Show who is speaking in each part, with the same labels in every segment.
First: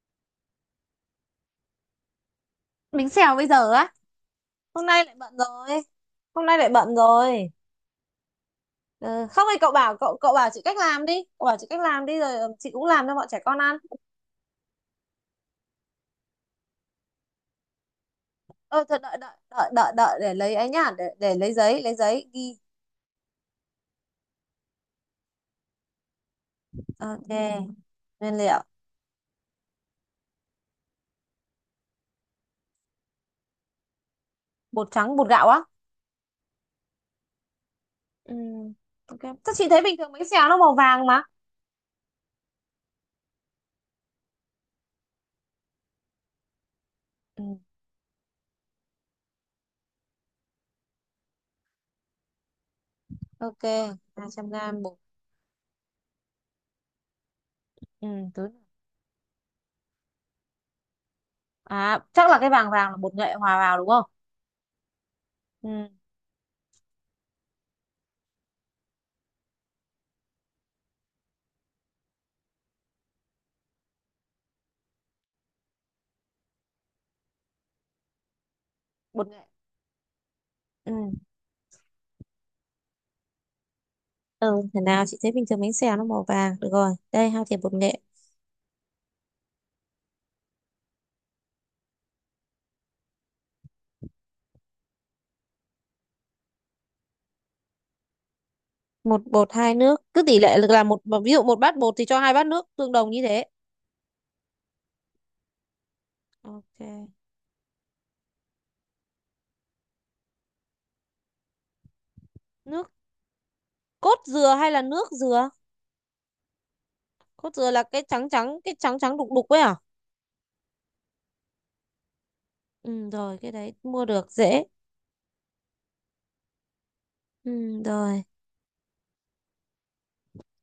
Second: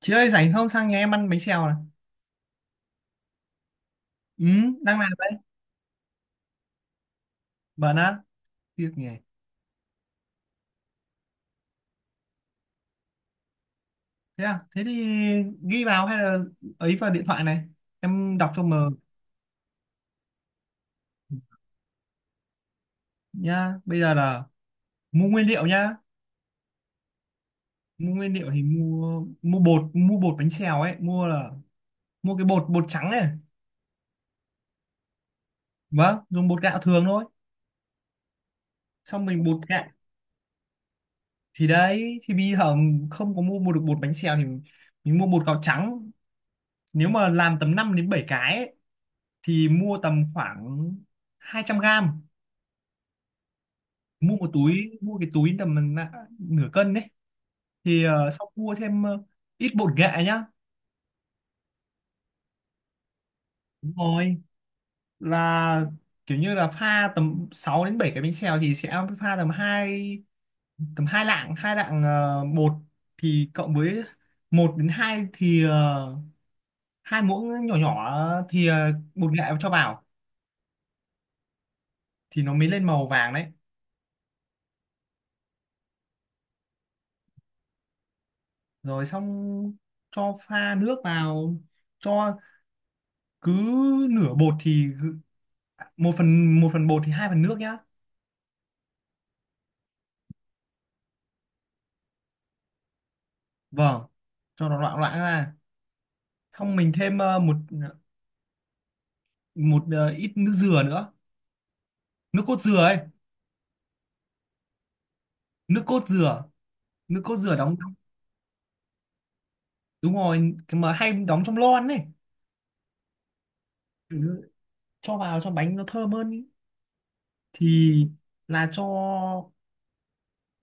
Speaker 1: Chị ơi rảnh không sang nhà em ăn bánh xèo này.
Speaker 2: Bánh xèo bây giờ á?
Speaker 1: Ừ,
Speaker 2: Hôm
Speaker 1: đang
Speaker 2: nay
Speaker 1: làm
Speaker 2: lại
Speaker 1: đấy.
Speaker 2: bận rồi. Hôm nay lại bận rồi.
Speaker 1: Bận á, việc nhỉ.
Speaker 2: Ừ. Không thì cậu bảo chị cách làm đi rồi chị cũng làm cho bọn trẻ con ăn.
Speaker 1: Thế à? Thế thì ghi vào hay là ấy vào điện thoại này. Em đọc cho
Speaker 2: ờ
Speaker 1: mờ
Speaker 2: thật đợi đợi đợi đợi đợi để lấy ấy nhá, để lấy giấy ghi.
Speaker 1: nhá. Bây giờ là mua nguyên liệu nhá.
Speaker 2: Ok.
Speaker 1: Mua nguyên
Speaker 2: Nguyên
Speaker 1: liệu
Speaker 2: liệu.
Speaker 1: thì mua mua bột bánh xèo ấy, mua là mua cái bột bột trắng này.
Speaker 2: Bột trắng, bột gạo á?
Speaker 1: Vâng, dùng bột gạo thường thôi.
Speaker 2: Ừ, ok.
Speaker 1: Xong mình
Speaker 2: Chắc
Speaker 1: bột
Speaker 2: chị thấy
Speaker 1: gạo
Speaker 2: bình thường bánh xèo nó màu vàng mà.
Speaker 1: thì đấy thì bây giờ không có mua mua được bột bánh xèo thì mình mua bột gạo trắng. Nếu mà
Speaker 2: Ừ,
Speaker 1: làm tầm 5 đến 7 cái ấy, thì mua tầm khoảng 200 g
Speaker 2: ok.
Speaker 1: mua
Speaker 2: 200
Speaker 1: một
Speaker 2: gram bột.
Speaker 1: túi mua cái túi tầm nửa cân đấy thì
Speaker 2: Ừ.
Speaker 1: xong
Speaker 2: Thứ-
Speaker 1: mua thêm ít bột nghệ nhá.
Speaker 2: à, chắc là cái vàng vàng là bột nghệ hòa vào đúng
Speaker 1: Đúng
Speaker 2: không?
Speaker 1: rồi, là
Speaker 2: Ừ.
Speaker 1: kiểu như là pha tầm 6 đến 7 cái bánh xèo thì sẽ pha tầm hai tầm hai lạng bột thì cộng với một đến hai thì hai muỗng nhỏ nhỏ thì
Speaker 2: Bột
Speaker 1: bột nghệ
Speaker 2: nghệ.
Speaker 1: cho vào
Speaker 2: Ừ.
Speaker 1: thì nó mới lên màu vàng đấy.
Speaker 2: Ừ, thế nào chị thấy bình thường bánh xèo nó màu vàng. Được rồi, đây hai thìa bột nghệ.
Speaker 1: Rồi xong cho pha nước vào, cho cứ nửa bột thì một phần bột thì hai phần nước nhá.
Speaker 2: Một bột hai nước. Cứ tỷ lệ là một, ví dụ một bát bột thì cho hai bát nước tương đồng như thế.
Speaker 1: Vâng, cho nó loãng loãng ra. Xong mình
Speaker 2: Ok.
Speaker 1: thêm một một ít nước dừa nữa, nước cốt dừa
Speaker 2: Nước
Speaker 1: ấy.
Speaker 2: cốt dừa hay là nước dừa?
Speaker 1: Nước cốt dừa, nước cốt
Speaker 2: Cốt
Speaker 1: dừa
Speaker 2: dừa
Speaker 1: đóng.
Speaker 2: là cái trắng trắng đục đục ấy à?
Speaker 1: Đúng rồi, cái mà hay đóng trong lon ấy.
Speaker 2: Ừ rồi, cái đấy mua được
Speaker 1: Ừ,
Speaker 2: dễ.
Speaker 1: cho vào cho bánh nó thơm hơn ý.
Speaker 2: Ừ
Speaker 1: Thì
Speaker 2: rồi.
Speaker 1: là cho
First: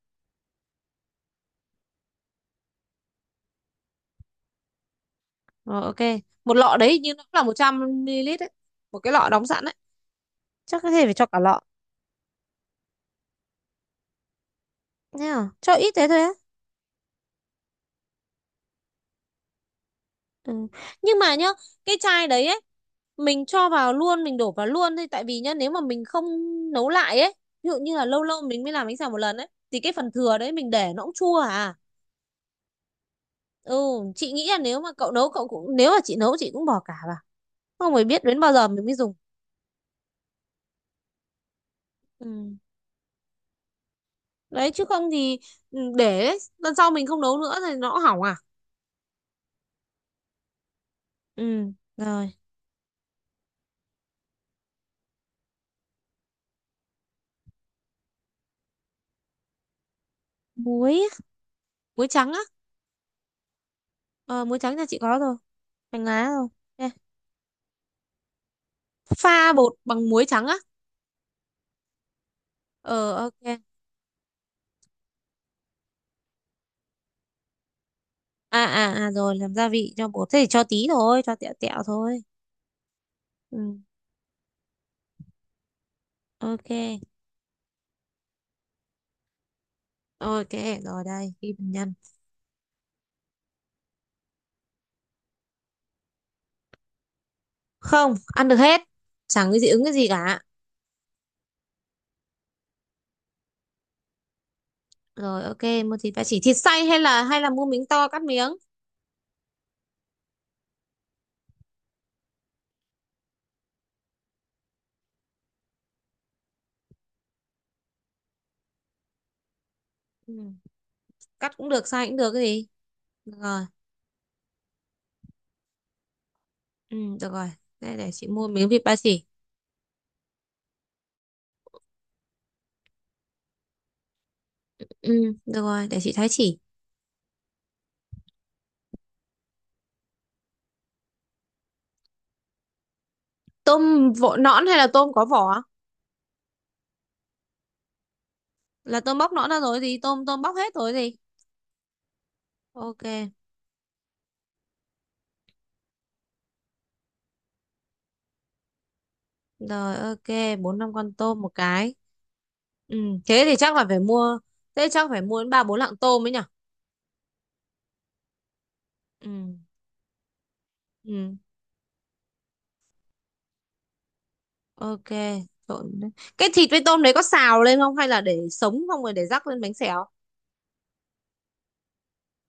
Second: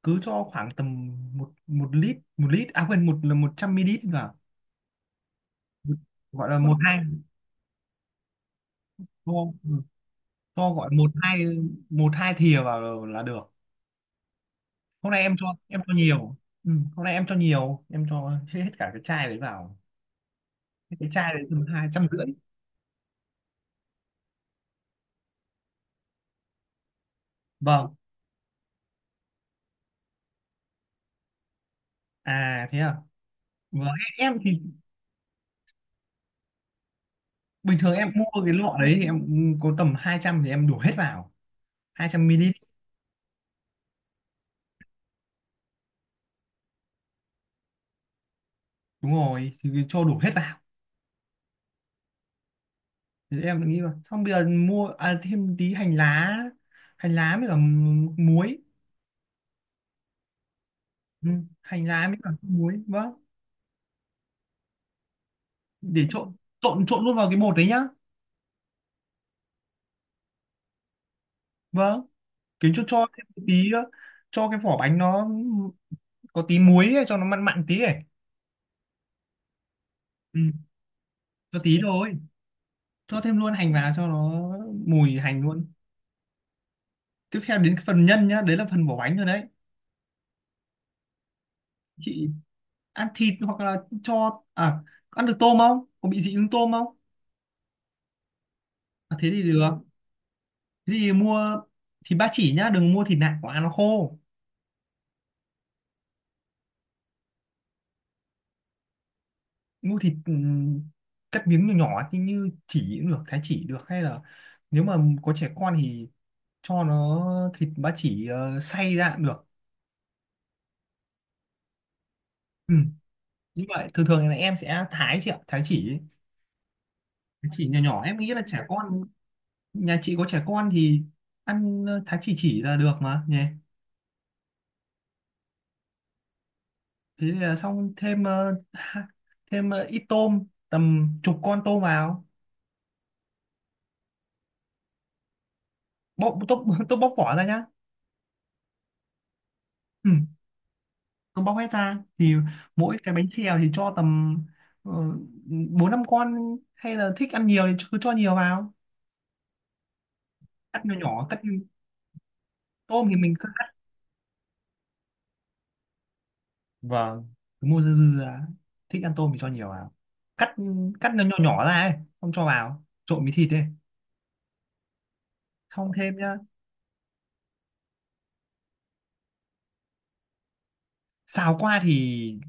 Speaker 1: cứ cho khoảng tầm một một lít à quên một là 100 ml vào,
Speaker 2: Rồi ok.
Speaker 1: gọi
Speaker 2: Một
Speaker 1: là một
Speaker 2: lọ
Speaker 1: hai
Speaker 2: đấy như nó cũng là 100 ml đấy. Một cái lọ đóng
Speaker 1: cho,
Speaker 2: sẵn đấy.
Speaker 1: cho
Speaker 2: Chắc
Speaker 1: gọi
Speaker 2: có thể phải cho cả lọ.
Speaker 1: một hai thìa vào là được. Hôm nay
Speaker 2: Nhá? Cho
Speaker 1: em
Speaker 2: ít
Speaker 1: cho
Speaker 2: thế thôi á?
Speaker 1: nhiều. Ừ, hôm nay em cho nhiều em cho hết, hết cả cái chai đấy vào.
Speaker 2: Ừ.
Speaker 1: Hết cái
Speaker 2: Nhưng
Speaker 1: chai
Speaker 2: mà
Speaker 1: đấy
Speaker 2: nhá,
Speaker 1: tầm hai
Speaker 2: cái
Speaker 1: trăm rưỡi
Speaker 2: chai đấy ấy, mình cho vào luôn, mình đổ vào luôn thôi, tại vì nhá, nếu mà mình không nấu lại ấy, ví dụ
Speaker 1: Vâng.
Speaker 2: như là lâu lâu mình mới làm bánh xèo một lần ấy thì cái phần thừa đấy mình để nó cũng chua à.
Speaker 1: À thế à.
Speaker 2: Ừ,
Speaker 1: Vâng,
Speaker 2: chị
Speaker 1: em
Speaker 2: nghĩ là
Speaker 1: thì
Speaker 2: nếu mà cậu nấu cậu cũng, nếu mà chị nấu chị cũng bỏ cả vào.
Speaker 1: bình thường
Speaker 2: Không phải
Speaker 1: em
Speaker 2: biết đến
Speaker 1: mua cái
Speaker 2: bao giờ
Speaker 1: lọ
Speaker 2: mình
Speaker 1: đấy
Speaker 2: mới
Speaker 1: thì
Speaker 2: dùng.
Speaker 1: em có tầm 200 thì em đổ hết vào,
Speaker 2: Ừ.
Speaker 1: 200 ml.
Speaker 2: Đấy chứ không thì để đấy, lần sau mình không nấu nữa thì nó hỏng à.
Speaker 1: Đúng rồi, thì cho đổ hết vào.
Speaker 2: Ừ, rồi.
Speaker 1: Thì em lại nghĩ là xong bây giờ mua, à, thêm tí hành lá, hành lá với cả muối.
Speaker 2: Muối, á,
Speaker 1: Ừ, hành lá
Speaker 2: muối
Speaker 1: với cả
Speaker 2: trắng á.
Speaker 1: muối. Vâng,
Speaker 2: Ờ, muối trắng nhà chị có rồi. Hành
Speaker 1: để
Speaker 2: lá
Speaker 1: trộn
Speaker 2: rồi.
Speaker 1: trộn
Speaker 2: Ok.
Speaker 1: trộn luôn vào cái bột đấy nhá.
Speaker 2: Pha bột bằng muối trắng á.
Speaker 1: Vâng, kiếm cho
Speaker 2: Ờ
Speaker 1: thêm một
Speaker 2: ok.
Speaker 1: tí cho cái vỏ bánh nó có tí muối ấy, cho nó mặn mặn tí ấy.
Speaker 2: Rồi, làm gia vị cho bột, thế
Speaker 1: Ừ,
Speaker 2: thì cho tí thôi, cho tẹo
Speaker 1: cho tí
Speaker 2: tẹo
Speaker 1: thôi,
Speaker 2: thôi.
Speaker 1: cho thêm luôn hành
Speaker 2: Ừ.
Speaker 1: vào cho nó mùi hành luôn.
Speaker 2: Ok,
Speaker 1: Tiếp theo đến cái phần nhân nhá, đấy là phần vỏ bánh rồi đấy.
Speaker 2: ok. Rồi đây ghi bằng nhân.
Speaker 1: Chị ăn thịt hoặc là cho, à, ăn được tôm không, có bị dị ứng tôm không?
Speaker 2: Không, ăn được hết.
Speaker 1: À, thế thì
Speaker 2: Chẳng
Speaker 1: được.
Speaker 2: cái gì ứng cái gì cả.
Speaker 1: Thế thì mua thịt ba chỉ nhá, đừng mua thịt nạc của ăn nó khô.
Speaker 2: Rồi ok, mua thịt ba chỉ, thịt xay hay là mua miếng to cắt miếng?
Speaker 1: Mua thịt cắt miếng nhỏ nhỏ như, như chỉ cũng được, thái chỉ được, hay là nếu mà có trẻ con thì cho nó thịt ba chỉ xay ra cũng được.
Speaker 2: Ừ, cắt cũng được, xay cũng được, cái gì.
Speaker 1: Ừ,
Speaker 2: Được
Speaker 1: như
Speaker 2: rồi.
Speaker 1: vậy thường thường là em sẽ thái chị ạ, thái chỉ ấy.
Speaker 2: Ừ, được
Speaker 1: Thái
Speaker 2: rồi.
Speaker 1: chỉ nhỏ
Speaker 2: Đây,
Speaker 1: nhỏ
Speaker 2: để
Speaker 1: em
Speaker 2: chị
Speaker 1: nghĩ là
Speaker 2: mua
Speaker 1: trẻ
Speaker 2: miếng thịt ba
Speaker 1: con,
Speaker 2: chỉ.
Speaker 1: nhà chị có trẻ con thì ăn thái chỉ là được mà nhỉ.
Speaker 2: Ừ, được rồi, để chị thái chỉ.
Speaker 1: Thế là xong, thêm thêm ít tôm, tầm chục con tôm vào.
Speaker 2: Tôm vỏ nõn hay là tôm có vỏ?
Speaker 1: Bóc tôm tôm bóc vỏ ra nhá.
Speaker 2: Là tôm bóc nõn ra rồi gì,
Speaker 1: Ừ,
Speaker 2: tôm tôm bóc hết rồi gì.
Speaker 1: tôi bóc hết ra thì mỗi
Speaker 2: Ok.
Speaker 1: cái bánh xèo thì cho tầm ờ, bốn năm con, hay là thích ăn nhiều thì cứ cho nhiều vào.
Speaker 2: Rồi ok, bốn
Speaker 1: Cắt
Speaker 2: năm
Speaker 1: nhỏ
Speaker 2: con
Speaker 1: nhỏ, cắt
Speaker 2: tôm một cái. Ừ,
Speaker 1: tôm thì mình,
Speaker 2: thế thì chắc là phải mua, thế chắc phải mua đến ba bốn lạng tôm ấy nhỉ?
Speaker 1: vâng, cứ mua dư dư ra, thích ăn
Speaker 2: Ừ,
Speaker 1: tôm thì cho nhiều vào. Cắt, cắt nó nhỏ
Speaker 2: ừ,
Speaker 1: nhỏ ra ấy, không cho vào trộn với thịt ấy.
Speaker 2: ok.
Speaker 1: Xong
Speaker 2: Trộn, đấy.
Speaker 1: thêm nhá.
Speaker 2: Cái thịt với tôm đấy có xào lên không hay là để sống không rồi để rắc lên bánh xèo?
Speaker 1: Xào qua thì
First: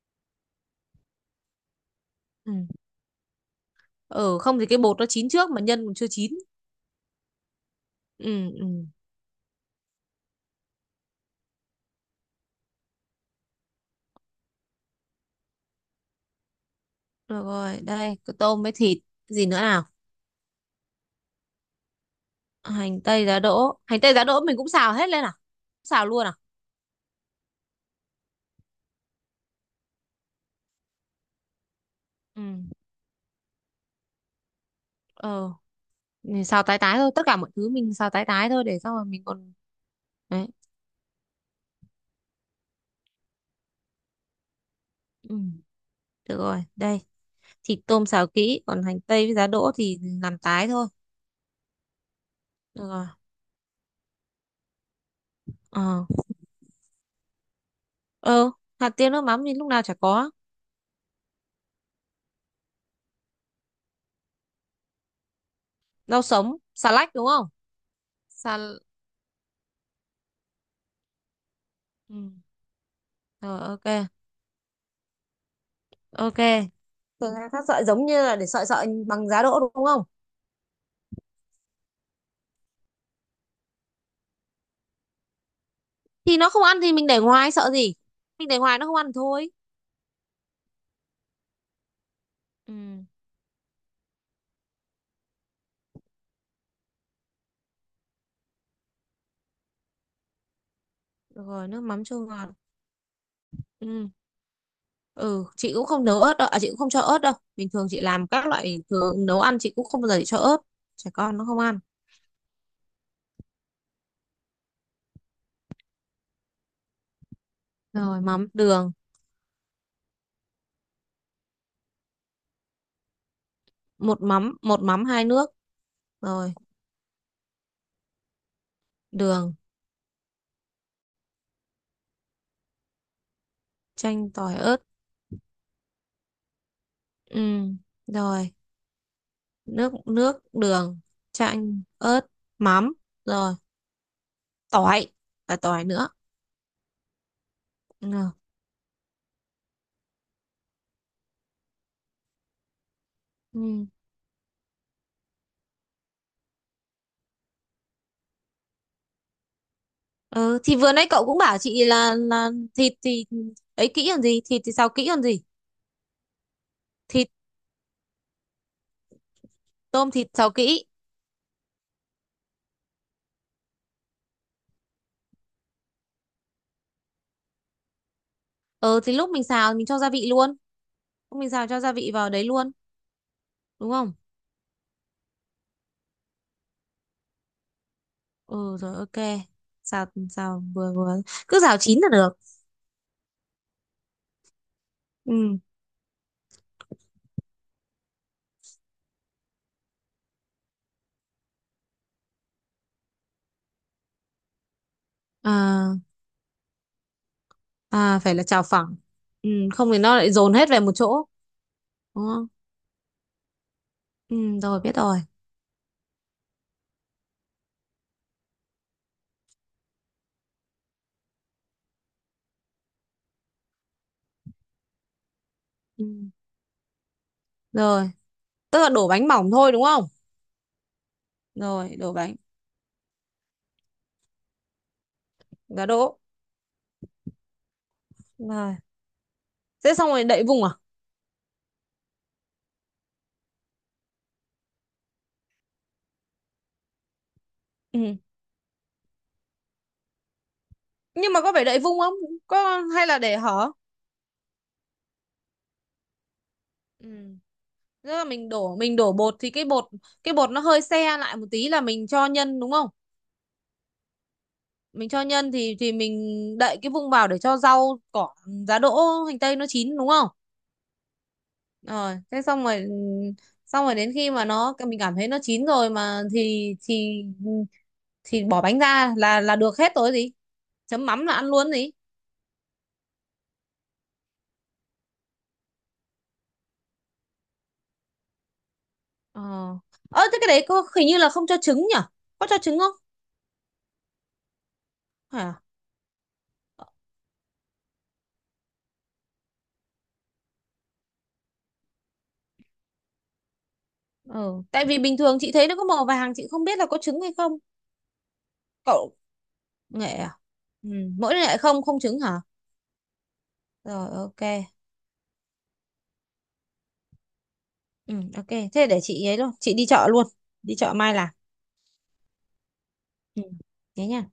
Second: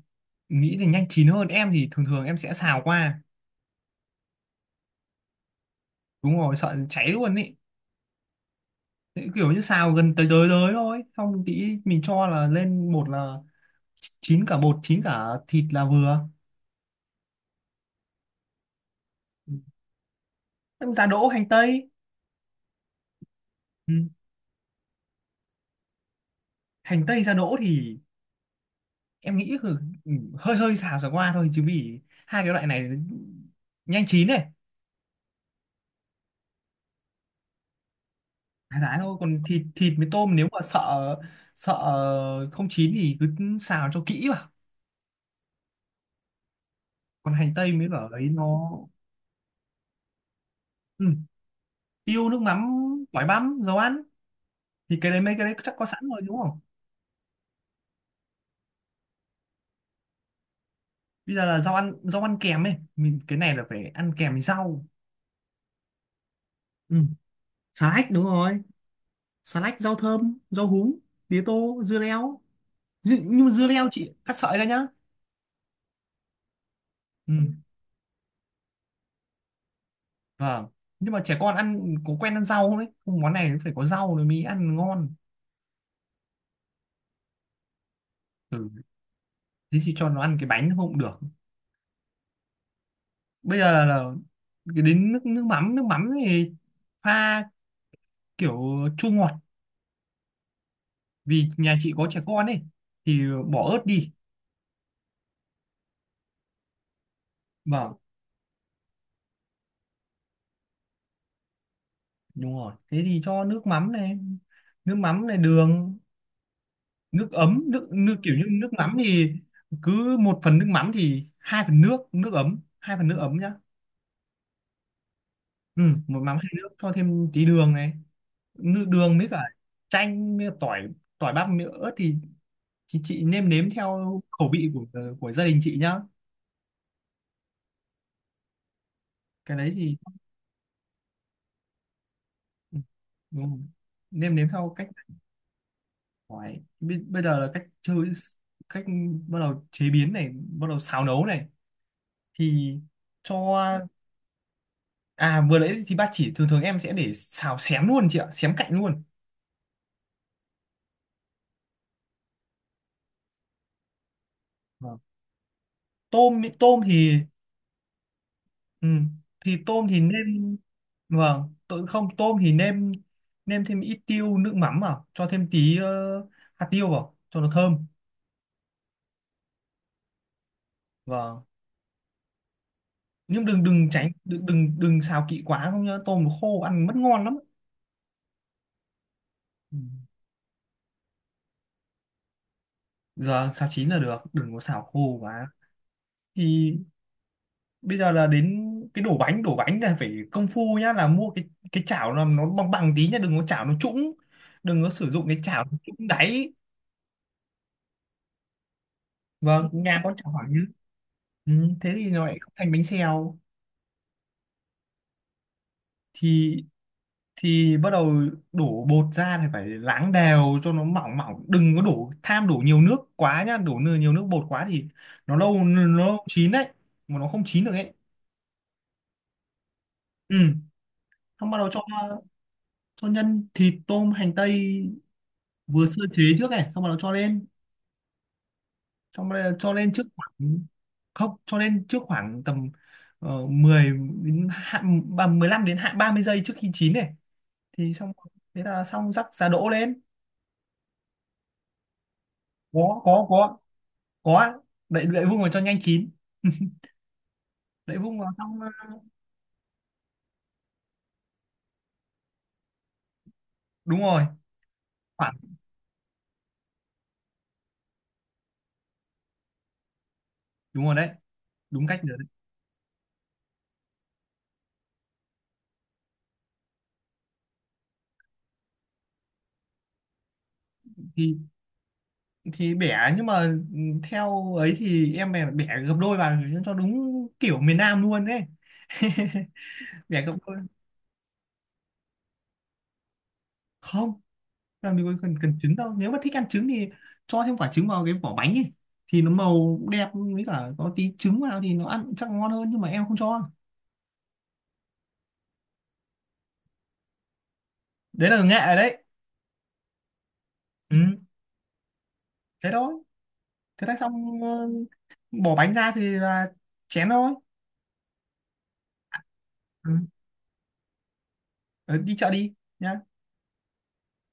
Speaker 1: nghĩ thì nhanh chín hơn, em thì thường thường em
Speaker 2: Ừ.
Speaker 1: sẽ xào qua.
Speaker 2: Ừ, không thì cái bột nó chín trước mà nhân còn chưa chín.
Speaker 1: Đúng rồi, sợ cháy luôn ý.
Speaker 2: Ừ, ừ.
Speaker 1: Thế kiểu như xào gần tới tới tới thôi, xong tí mình cho là lên bột là chín cả bột chín cả thịt là vừa.
Speaker 2: Được rồi, đây, có tôm với thịt, gì nữa nào?
Speaker 1: Em giá đỗ hành tây.
Speaker 2: Hành tây giá đỗ,
Speaker 1: Ừ,
Speaker 2: hành tây giá đỗ mình cũng xào hết lên à? Xào luôn à?
Speaker 1: hành tây giá đỗ thì em nghĩ hơi hơi xào sả qua thôi chứ vì hai
Speaker 2: Ừ.
Speaker 1: cái loại này nhanh chín này.
Speaker 2: Ờ, mình xào tái tái thôi, tất cả mọi thứ mình xào tái tái thôi để
Speaker 1: Thái
Speaker 2: xong
Speaker 1: thái
Speaker 2: rồi
Speaker 1: thôi,
Speaker 2: mình
Speaker 1: còn
Speaker 2: còn.
Speaker 1: thịt thịt với tôm
Speaker 2: Đấy.
Speaker 1: nếu mà sợ, sợ không chín thì cứ xào cho kỹ vào.
Speaker 2: Ừ, được rồi, đây,
Speaker 1: Còn hành tây
Speaker 2: thịt
Speaker 1: mới
Speaker 2: tôm
Speaker 1: bảo
Speaker 2: xào
Speaker 1: ấy nó,
Speaker 2: kỹ, còn hành tây với giá đỗ thì làm tái thôi.
Speaker 1: ừ, tiêu nước mắm,
Speaker 2: Được rồi.
Speaker 1: tỏi băm dầu ăn thì cái đấy mấy cái đấy chắc có sẵn
Speaker 2: Ờ,
Speaker 1: rồi đúng không.
Speaker 2: ờ, hạt tiêu nước mắm thì lúc nào chả có.
Speaker 1: Bây giờ là rau ăn, rau ăn kèm ấy, mình cái này là phải ăn kèm với rau.
Speaker 2: Rau sống, xà
Speaker 1: Ừ,
Speaker 2: lách đúng không?
Speaker 1: xà lách đúng
Speaker 2: Xà...
Speaker 1: rồi, xà lách, rau thơm, rau húng, tía tô, dưa
Speaker 2: Ừ.
Speaker 1: leo. Nhưng mà
Speaker 2: Rồi,
Speaker 1: dưa leo
Speaker 2: ok,
Speaker 1: chị cắt sợi ra nhá.
Speaker 2: ok. Thường
Speaker 1: Ừ.
Speaker 2: là các sợi giống như là để sợi sợi bằng giá đỗ đúng không?
Speaker 1: Vâng. Nhưng mà trẻ con ăn có quen ăn rau không đấy? Không, món này nó phải có rau rồi mới ăn ngon.
Speaker 2: Thì nó không ăn thì mình để ngoài, sợ gì? Mình để
Speaker 1: Ừ.
Speaker 2: ngoài nó không ăn thì thôi.
Speaker 1: Thế thì cho nó ăn cái bánh không cũng được.
Speaker 2: Ừ,
Speaker 1: Bây giờ là cái đến nước, nước mắm thì pha kiểu chua ngọt
Speaker 2: được
Speaker 1: vì
Speaker 2: rồi,
Speaker 1: nhà
Speaker 2: nước
Speaker 1: chị
Speaker 2: mắm
Speaker 1: có trẻ
Speaker 2: chua
Speaker 1: con
Speaker 2: ngọt.
Speaker 1: ấy thì bỏ ớt
Speaker 2: Ừ,
Speaker 1: đi.
Speaker 2: ừ, chị cũng không nấu ớt đâu, à, chị cũng không cho ớt đâu. Bình thường
Speaker 1: Vâng,
Speaker 2: chị làm các loại thường nấu ăn chị cũng không bao giờ chị cho ớt. Trẻ con nó không ăn.
Speaker 1: đúng rồi. Thế thì cho nước mắm này đường, nước ấm, nước, nước
Speaker 2: Rồi,
Speaker 1: kiểu như
Speaker 2: mắm
Speaker 1: nước
Speaker 2: đường.
Speaker 1: mắm thì cứ một phần nước mắm thì hai phần nước, nước ấm, hai phần nước ấm nhá.
Speaker 2: Một mắm hai nước.
Speaker 1: Ừ, một mắm hai
Speaker 2: Rồi.
Speaker 1: nước, cho thêm tí đường này, nữ đường với cả
Speaker 2: Đường.
Speaker 1: chanh với cả tỏi, tỏi bắp nữa thì chị nêm nếm theo
Speaker 2: Chanh,
Speaker 1: khẩu
Speaker 2: tỏi,
Speaker 1: vị
Speaker 2: ớt.
Speaker 1: của gia đình chị nhá.
Speaker 2: Ừ. Rồi.
Speaker 1: Cái đấy
Speaker 2: nước
Speaker 1: thì,
Speaker 2: nước đường, chanh, ớt,
Speaker 1: ừ,
Speaker 2: mắm.
Speaker 1: đúng
Speaker 2: Rồi.
Speaker 1: rồi. Nêm nếm theo cách
Speaker 2: Tỏi. Và tỏi nữa.
Speaker 1: tỏi bây, bây giờ là cách chơi,
Speaker 2: Ừ.
Speaker 1: cách bắt đầu chế biến này, bắt đầu xào nấu này thì cho.
Speaker 2: Ừ.
Speaker 1: À vừa nãy thì bác chỉ thường thường em sẽ để xào xém luôn chị ạ, xém cạnh luôn.
Speaker 2: Ừ. Thì vừa nãy cậu cũng bảo chị là thịt thì ấy kỹ còn gì thịt thì xào
Speaker 1: Vâng,
Speaker 2: kỹ còn gì.
Speaker 1: tôm ý, tôm thì.
Speaker 2: Thịt.
Speaker 1: Ừ. Thì tôm thì
Speaker 2: Tôm, thịt xào
Speaker 1: nên,
Speaker 2: kỹ.
Speaker 1: vâng, tôi không tôm thì nêm, nêm thêm ít tiêu nước mắm vào, cho thêm tí hạt tiêu vào cho nó thơm.
Speaker 2: Ừ, thì lúc mình xào mình cho gia vị luôn. Lúc
Speaker 1: Vâng.
Speaker 2: mình xào cho gia vị vào đấy luôn.
Speaker 1: Nhưng đừng đừng
Speaker 2: Đúng
Speaker 1: tránh
Speaker 2: không?
Speaker 1: đừng đừng đừng xào kỹ quá không nhá, tôm nó khô ăn mất ngon lắm.
Speaker 2: Ừ rồi, ok.
Speaker 1: Ừ.
Speaker 2: Xào xào vừa vừa, cứ xào chín là được.
Speaker 1: Giờ xào chín là được, đừng có xào khô
Speaker 2: Ừ.
Speaker 1: quá. Thì bây giờ là đến cái đổ bánh là phải công phu nhá, là mua cái chảo là nó bằng bằng tí nhá, đừng có chảo nó trũng, đừng có sử dụng cái chảo
Speaker 2: à
Speaker 1: trũng đáy.
Speaker 2: à phải là chào phẳng. Ừ,
Speaker 1: Vâng,
Speaker 2: không thì
Speaker 1: nhà có
Speaker 2: nó
Speaker 1: chảo
Speaker 2: lại
Speaker 1: phẳng
Speaker 2: dồn
Speaker 1: nhá.
Speaker 2: hết về một chỗ.
Speaker 1: Ừ, thế thì nó
Speaker 2: Đúng
Speaker 1: lại
Speaker 2: không?
Speaker 1: không thành bánh xèo.
Speaker 2: Ừ, rồi, biết rồi.
Speaker 1: Thì bắt đầu đổ bột ra thì phải láng đều cho nó mỏng mỏng, đừng có đổ tham đổ nhiều nước quá nhá, đổ nhiều nước bột quá thì nó
Speaker 2: Ừ,
Speaker 1: lâu chín đấy mà nó không chín được ấy.
Speaker 2: rồi. Tức là đổ bánh mỏng thôi đúng không?
Speaker 1: Ừ, xong bắt đầu cho
Speaker 2: Rồi, đổ bánh.
Speaker 1: cho nhân thịt tôm hành tây vừa
Speaker 2: Giá
Speaker 1: sơ
Speaker 2: đỗ.
Speaker 1: chế trước này xong bắt đầu cho lên.
Speaker 2: Rồi
Speaker 1: Xong bắt đầu cho lên
Speaker 2: thế
Speaker 1: trước
Speaker 2: xong rồi đậy
Speaker 1: khoảng,
Speaker 2: vung à?
Speaker 1: không cho lên trước khoảng tầm 10 đến hạ, 15 đến hạ 30 giây trước khi chín này thì xong
Speaker 2: Ừ.
Speaker 1: thế là xong rắc giá đỗ lên.
Speaker 2: Nhưng mà có phải đậy vung không, có
Speaker 1: có
Speaker 2: hay là
Speaker 1: có
Speaker 2: để
Speaker 1: có
Speaker 2: hở?
Speaker 1: có đậy, đậy vung vào cho nhanh chín.
Speaker 2: Ừ.
Speaker 1: Đậy
Speaker 2: Tức
Speaker 1: vung
Speaker 2: là
Speaker 1: vào
Speaker 2: mình
Speaker 1: xong
Speaker 2: đổ mình đổ bột thì cái bột nó hơi se lại một tí là mình cho nhân đúng không?
Speaker 1: đúng rồi,
Speaker 2: Mình cho
Speaker 1: khoảng,
Speaker 2: nhân thì mình đậy cái vung vào để cho rau cỏ, giá đỗ, hành tây nó chín đúng không?
Speaker 1: đúng rồi đấy, đúng cách nữa
Speaker 2: Rồi
Speaker 1: đấy.
Speaker 2: thế xong rồi, ừ, xong rồi đến khi mà nó mình cảm thấy nó chín rồi mà thì bỏ bánh ra là được hết rồi gì, chấm mắm là
Speaker 1: Thì
Speaker 2: ăn luôn gì.
Speaker 1: bẻ nhưng mà, ừ, theo ấy thì em bẻ, bẻ gấp đôi vào cho đúng kiểu miền Nam luôn đấy.
Speaker 2: Ờ.
Speaker 1: Bẻ
Speaker 2: Ờ,
Speaker 1: gấp
Speaker 2: thế cái
Speaker 1: đôi.
Speaker 2: đấy có, hình như là không cho trứng nhở? Có cho trứng không?
Speaker 1: Không, làm gì có cần, cần
Speaker 2: Hả?
Speaker 1: trứng đâu, nếu mà thích ăn trứng thì cho thêm quả trứng vào cái vỏ bánh ấy thì nó màu đẹp, với cả có tí trứng vào thì nó ăn chắc ngon hơn, nhưng mà em không cho.
Speaker 2: Ờ, tại vì bình thường chị thấy nó có màu vàng, chị không biết là có trứng hay không.
Speaker 1: Đấy là nghệ rồi đấy.
Speaker 2: Cậu. Nghệ à? Ừ.
Speaker 1: Ừ,
Speaker 2: Mỗi nghệ, không, không trứng hả?
Speaker 1: thế thôi, thế là
Speaker 2: Rồi, ok.
Speaker 1: xong. Ờ, Bỏ bánh ra thì là chén thôi.
Speaker 2: Ừ, ok, thế để chị ấy luôn, chị đi
Speaker 1: Ừ.
Speaker 2: chợ luôn. Đi chợ mai làm.
Speaker 1: Ờ, đi chợ đi nhá.
Speaker 2: Ừ. Thế nha.